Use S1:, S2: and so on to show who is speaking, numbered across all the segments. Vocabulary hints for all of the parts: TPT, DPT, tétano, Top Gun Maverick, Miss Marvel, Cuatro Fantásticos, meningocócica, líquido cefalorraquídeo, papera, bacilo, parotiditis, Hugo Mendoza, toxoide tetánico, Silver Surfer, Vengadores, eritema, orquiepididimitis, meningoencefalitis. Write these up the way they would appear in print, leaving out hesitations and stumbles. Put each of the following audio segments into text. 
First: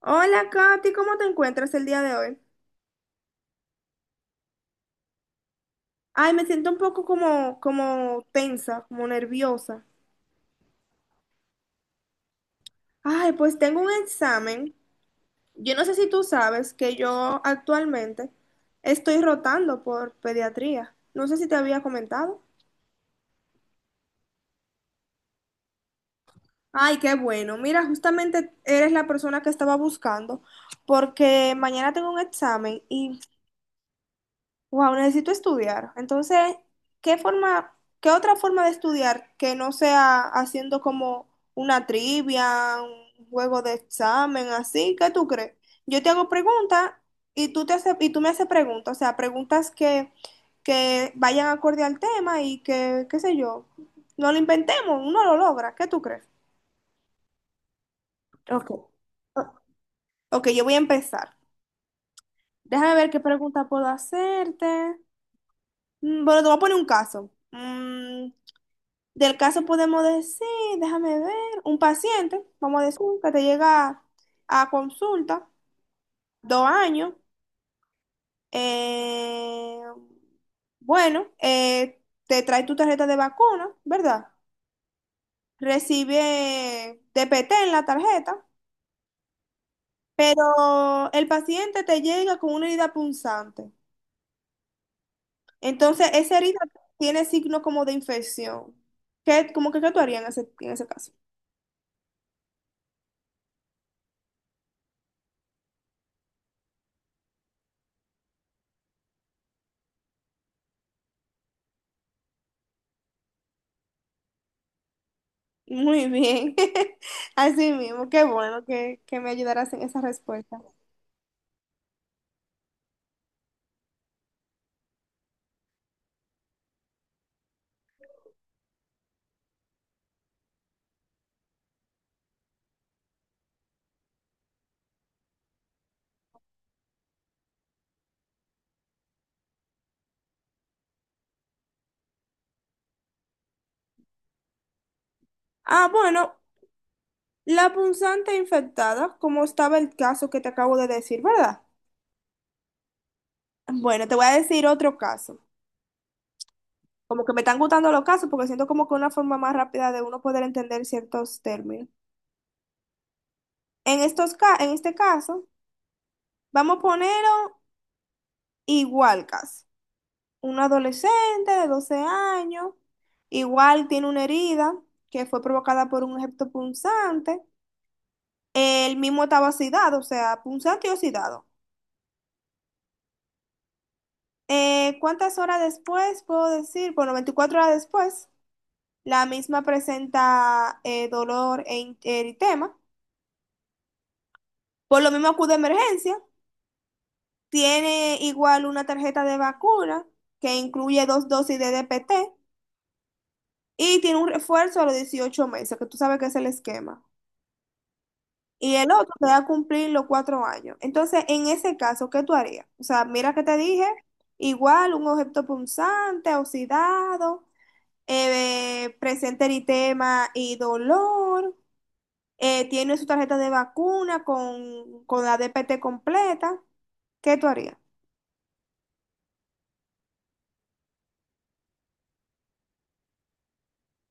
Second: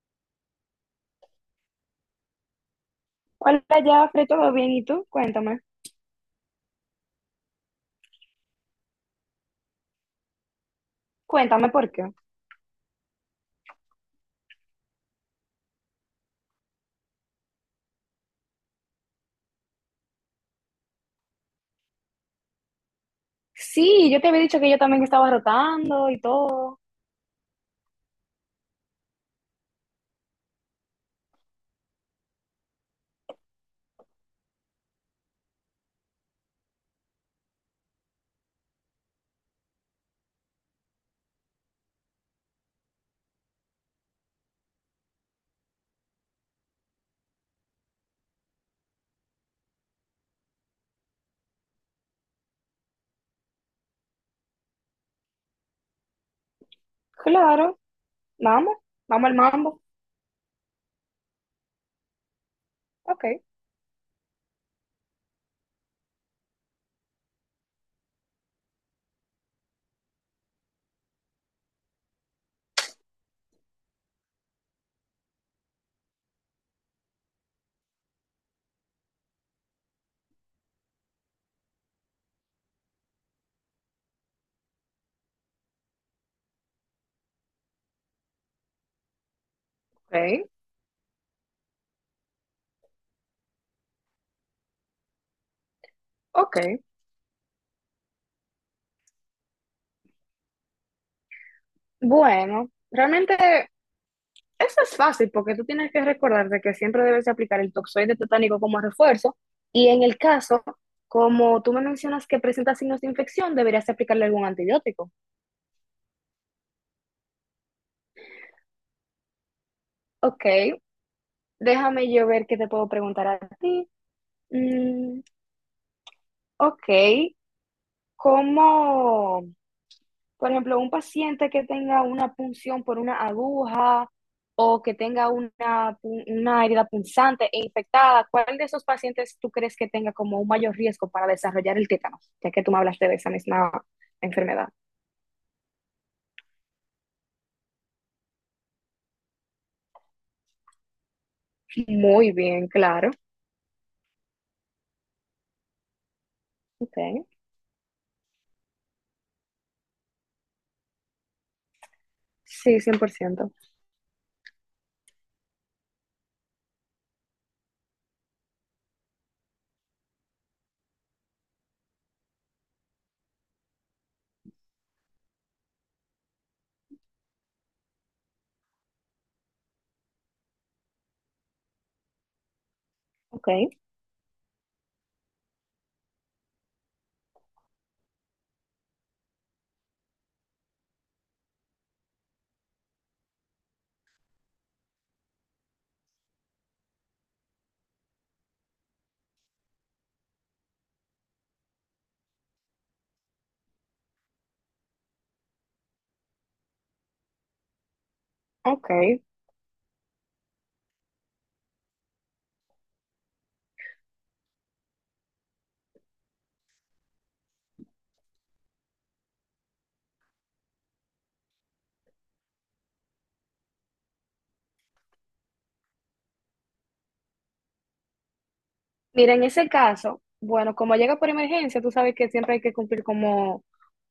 S1: Hola, Katy, ¿cómo te encuentras el día de hoy?
S2: Hola, Jafre, ¿todo bien? ¿Y tú? Cuéntame.
S1: Ay, me siento un poco como tensa, como nerviosa.
S2: Cuéntame por qué.
S1: Ay, pues tengo un examen. Yo no sé si tú sabes que yo actualmente estoy rotando por pediatría. No sé si te había comentado.
S2: Sí, yo te había dicho que yo también estaba rotando y todo.
S1: Ay, qué bueno. Mira, justamente eres la persona que estaba buscando porque mañana tengo un examen y wow, necesito estudiar. Entonces, ¿qué forma, ¿qué otra forma de estudiar que no sea haciendo como una trivia, un juego de examen, así? ¿Qué tú crees? Yo te hago preguntas y tú me haces preguntas, o sea, que vayan acorde al tema y que, qué sé yo, no lo inventemos, uno lo logra. ¿Qué tú crees?
S2: Claro,
S1: Ok.
S2: vamos, vamos al mambo.
S1: Ok, yo voy a empezar. Déjame ver qué
S2: Ok,
S1: pregunta puedo hacerte. Bueno, te voy a poner un caso. Del caso podemos decir, déjame ver, un paciente, vamos a decir, que te llega a consulta, 2 años, eh, bueno, te trae tu tarjeta de vacuna, ¿verdad? Recibe TPT en la tarjeta,
S2: ok,
S1: pero el paciente te llega con una herida punzante. Entonces, esa
S2: ok.
S1: herida tiene signos como de infección. ¿Qué, como que, qué tú harías en ese caso?
S2: Bueno, realmente eso es fácil porque tú tienes que recordarte que siempre debes de aplicar el toxoide tetánico como refuerzo y en el caso, como tú me mencionas que presenta signos de infección, deberías de aplicarle algún antibiótico.
S1: Muy bien. Así mismo, que me ayudaras en esa
S2: Ok,
S1: respuesta.
S2: déjame yo ver qué te puedo preguntar a ti. Mm, ok. Como, por ejemplo, un paciente que tenga una punción por una aguja o que tenga una, una herida punzante e infectada, ¿cuál de esos pacientes tú crees que tenga como un mayor riesgo para desarrollar el tétano? Ya que tú me hablaste de esa misma enfermedad.
S1: Ah, bueno, la punzante infectada, como estaba el caso que te acabo de decir, ¿verdad?
S2: Muy bien, claro.
S1: Bueno, te voy a decir otro caso.
S2: Okay.
S1: Como que me están gustando los casos porque siento como que una forma más rápida de uno poder entender ciertos términos.
S2: Sí, cien por ciento.
S1: En este caso, vamos a ponerlo igual caso. Un adolescente de 12 años, igual tiene una herida que fue provocada por un objeto punzante. El mismo estaba oxidado, o sea, punzante y oxidado.
S2: Ok.
S1: ¿Cuántas horas después puedo decir? Bueno, 24 horas después, la misma presenta dolor eritema. Por lo mismo acude a emergencia. Tiene igual una tarjeta de vacuna que incluye 2 dosis de DPT y tiene un refuerzo a los 18 meses, que tú sabes que es el esquema, y
S2: Ok.
S1: el otro te va a cumplir los 4 años. Entonces, en ese caso, ¿qué tú harías? O sea, mira que te dije, igual un objeto punzante, oxidado, presenta eritema y dolor, tiene su tarjeta de vacuna con la DPT completa, ¿qué tú harías?
S2: Mira, en ese caso, bueno, como llega por emergencia, tú sabes que siempre hay que cumplir como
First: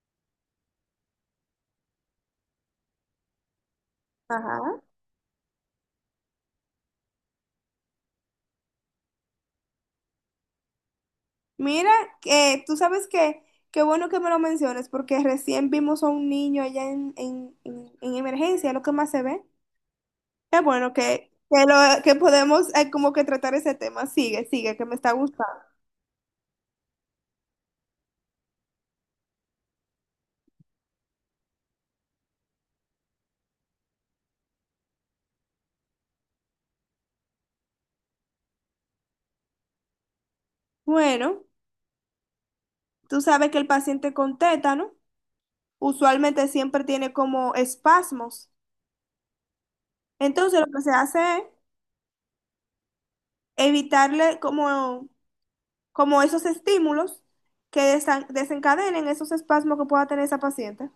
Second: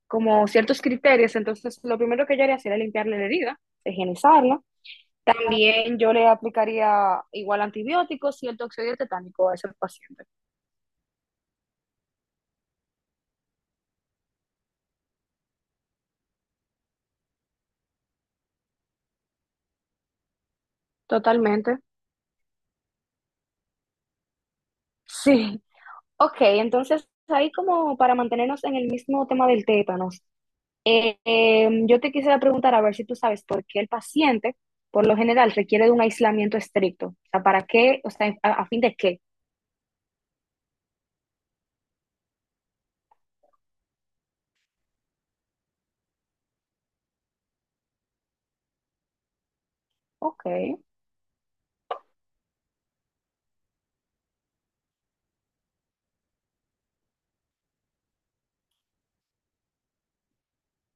S2: ciertos criterios, entonces lo primero que yo haría sería limpiarle la herida, higienizarla.
S1: Ajá.
S2: También yo le aplicaría igual antibióticos y el toxoide tetánico a ese paciente.
S1: Mira, que tú sabes que, qué bueno que me lo menciones, porque recién vimos a un niño allá en emergencia, es lo que más se ve. Qué bueno que, lo,
S2: Totalmente.
S1: que podemos como que tratar ese tema. Sigue, sigue, que me está
S2: Sí.
S1: gustando.
S2: Ok, entonces ahí como para mantenernos en el mismo tema del tétanos, yo te quisiera preguntar a ver si tú sabes por qué el paciente, por lo general, requiere de un aislamiento estricto. O sea, ¿para qué? O sea, ¿a, ¿a fin de qué?
S1: Bueno, tú sabes que el paciente con tétano usualmente siempre tiene como espasmos.
S2: Ok,
S1: Entonces lo que se hace es evitarle como, como esos estímulos que desencadenen esos espasmos que pueda tener esa paciente.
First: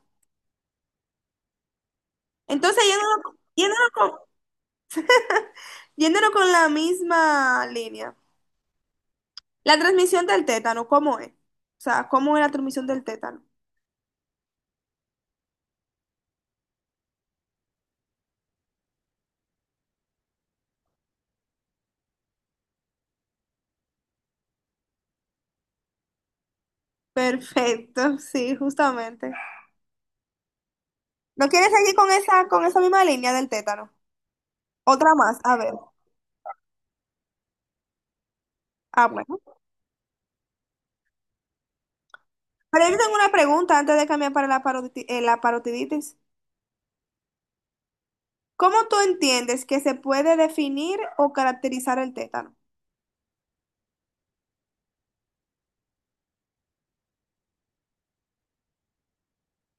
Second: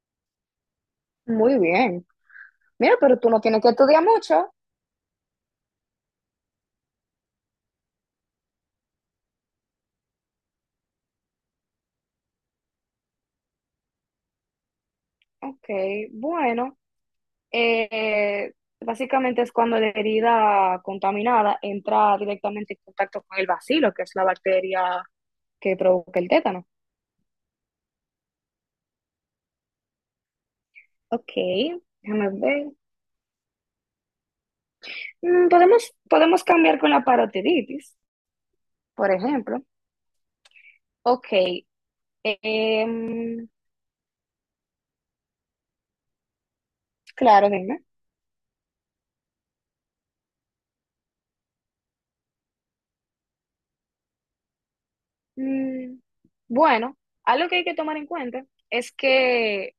S2: muy bien.
S1: Entonces,
S2: Mira, pero tú no tienes que estudiar mucho.
S1: yéndonos con la misma línea. La transmisión del tétano, ¿cómo es? O sea, ¿cómo es la transmisión del tétano?
S2: Ok, bueno, eh, básicamente es cuando la herida contaminada entra directamente en contacto con el bacilo, que es la bacteria que provoca el tétano.
S1: Perfecto, sí, justamente.
S2: Ok,
S1: ¿No quieres seguir
S2: déjame
S1: con
S2: ver.
S1: esa misma línea del tétano? Otra más,
S2: Mm,
S1: a ver.
S2: podemos cambiar con la parotiditis,
S1: Ah,
S2: por
S1: bueno.
S2: ejemplo. Ok,
S1: Pero yo tengo una
S2: em,
S1: pregunta antes de cambiar para la parotiditis.
S2: claro, dime.
S1: ¿Cómo tú entiendes que se puede definir o caracterizar el tétano?
S2: Mm, bueno, algo que hay que tomar en cuenta es que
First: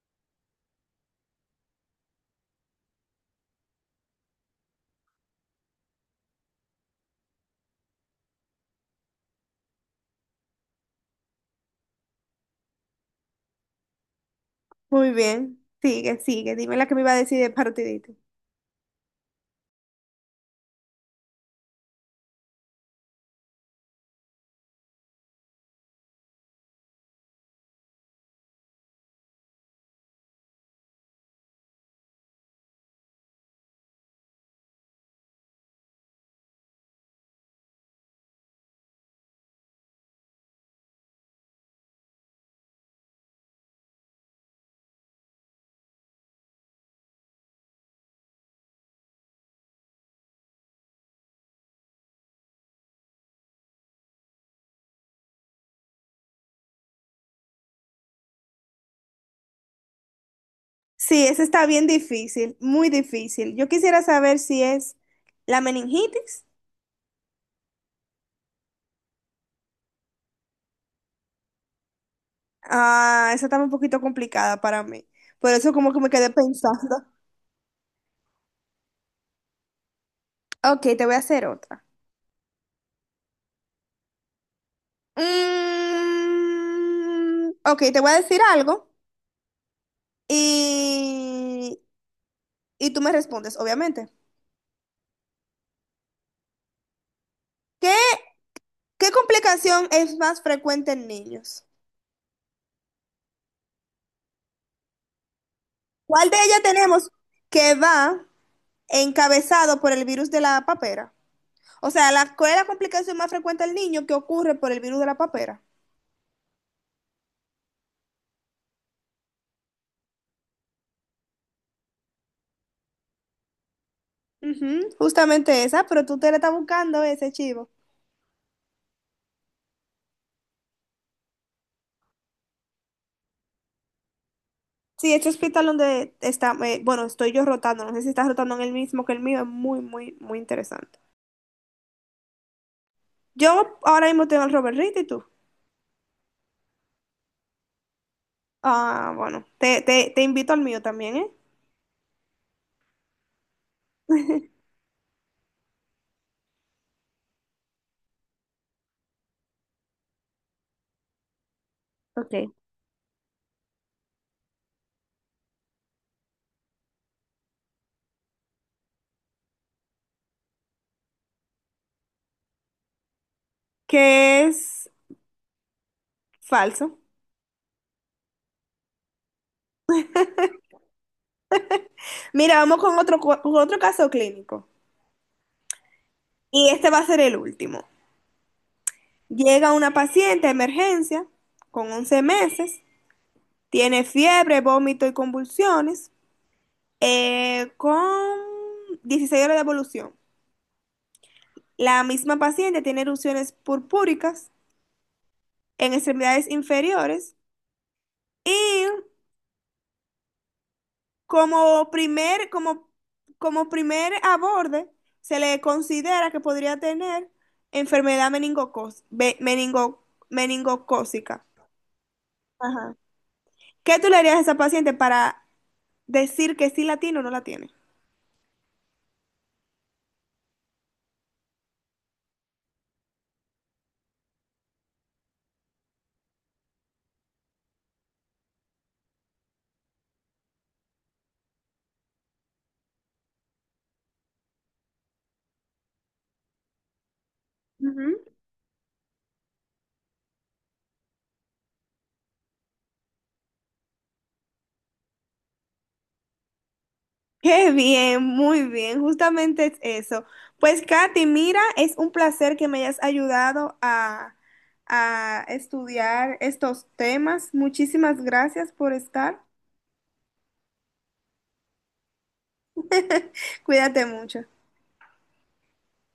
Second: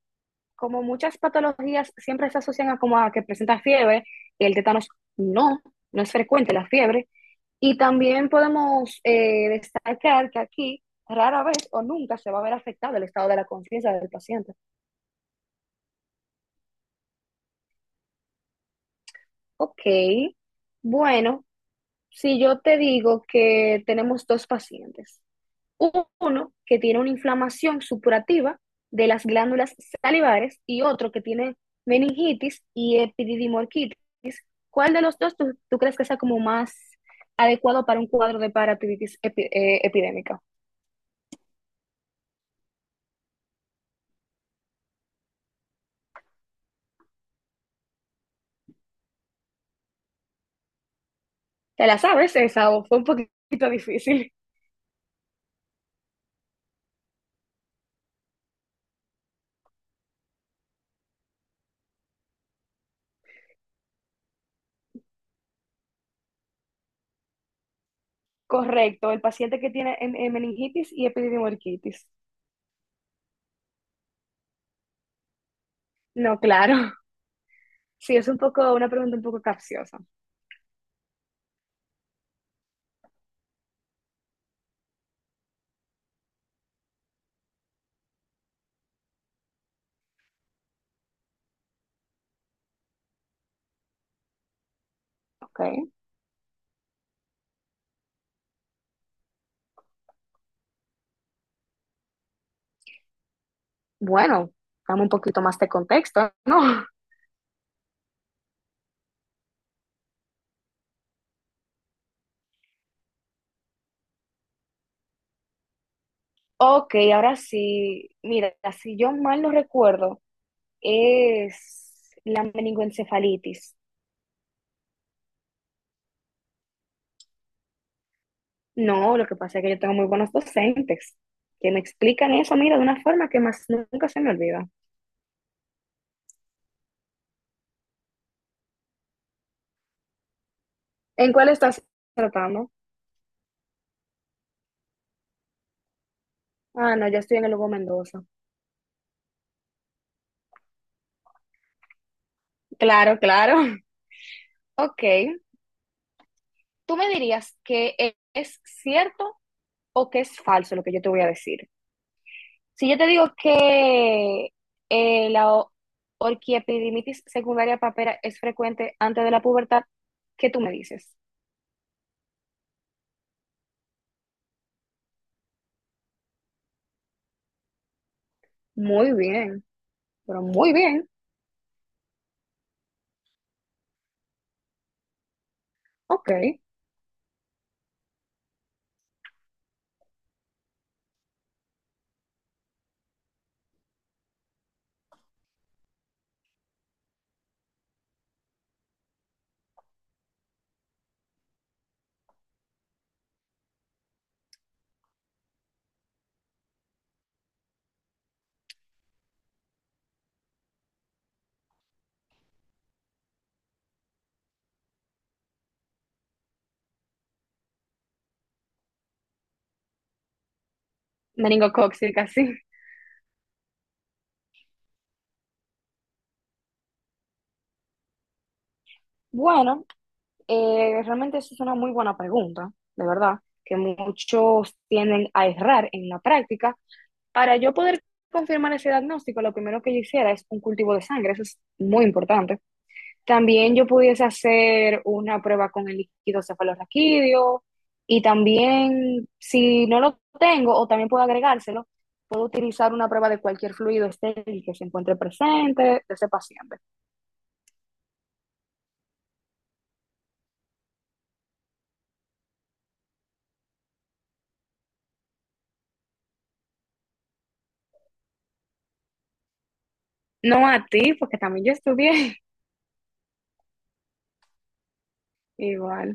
S2: como muchas patologías siempre se asocian a como a que presenta fiebre, el tétanos no, no es frecuente la fiebre. Y también podemos destacar que aquí rara vez o nunca se va a ver afectado el estado de la conciencia del paciente.
S1: Muy bien, sigue, sigue. Dime la que me iba a decir de parotiditis.
S2: Ok, bueno, si yo te digo que tenemos dos pacientes, uno que tiene una inflamación supurativa de las glándulas salivares y otro que tiene meningitis y epididimorquitis. ¿Cuál de los dos tú crees que sea como más adecuado para un cuadro de paratitis epidémica? ¿Te la sabes esa o fue un poquito difícil?
S1: Sí, esa está bien difícil, muy difícil. Yo quisiera saber si es la meningitis.
S2: Correcto, el paciente que tiene en meningitis y epididimorquitis.
S1: Ah, esa está un poquito complicada para mí. Por eso como que me quedé
S2: No, claro.
S1: pensando.
S2: Sí, es un poco, una pregunta un poco capciosa.
S1: Ok, te voy a hacer otra. Ok, te voy a decir algo y, y tú me respondes, obviamente.
S2: Ok.
S1: ¿Qué, ¿qué complicación es más frecuente en niños?
S2: Bueno, dame un poquito más de
S1: ¿Cuál
S2: contexto,
S1: de ellas
S2: ¿no?
S1: tenemos que va encabezado por el virus de la papera? O sea, ¿cuál es la complicación más frecuente en niño que ocurre por el virus de la papera?
S2: Ok, ahora sí, mira, si yo mal no recuerdo, es la meningoencefalitis.
S1: Ujú, justamente esa, pero tú te la estás buscando ese chivo.
S2: No, lo que pasa es que yo tengo muy buenos docentes que me explican eso, mira, de una forma que más nunca se me olvida.
S1: Sí, este hospital donde está, bueno, estoy yo rotando, no sé si estás rotando en el mismo que el mío, es muy, muy, muy interesante.
S2: ¿En cuál estás tratando?
S1: Yo ahora mismo tengo el Robert Reed, ¿y tú?
S2: Ah, no, yo estoy en el Hugo Mendoza.
S1: Ah, bueno, te invito al mío también, ¿eh?
S2: Claro, claro. Ok, tú me dirías que es cierto o que es falso lo que yo te voy a decir.
S1: Ok.
S2: Si yo te digo que la orquiepididimitis secundaria papera es frecuente antes de la pubertad, ¿qué tú me dices?
S1: Que es falso.
S2: Muy bien, pero muy bien.
S1: Mira, vamos con otro, con otro caso clínico.
S2: Ok.
S1: Y este va a ser el último. Llega una paciente de emergencia con 11 meses, tiene fiebre, vómito y convulsiones, con 16 horas de evolución. La misma paciente tiene erupciones purpúricas en extremidades inferiores y como primer, como, como primer aborde se le considera que podría tener enfermedad meningocócica.
S2: Meningocócica, sí.
S1: Ajá. ¿Qué tú le harías a esa paciente para decir que sí la tiene o no la tiene?
S2: Bueno, realmente eso es una muy buena pregunta, de verdad, que muchos tienden a errar en la práctica. Para yo poder confirmar ese diagnóstico, lo primero que yo hiciera es un cultivo de sangre, eso es muy importante. También yo pudiese hacer una prueba con el líquido cefalorraquídeo y
S1: Ujú.
S2: también si no lo tengo o también puedo agregárselo, puedo utilizar una prueba de cualquier fluido estéril que se encuentre presente de ese paciente.
S1: Qué bien, muy bien, justamente es eso. Pues Katy, mira, es un placer que me hayas ayudado a estudiar estos temas. Muchísimas gracias por estar.
S2: No a ti, porque también yo estudié
S1: Cuídate mucho.
S2: igual.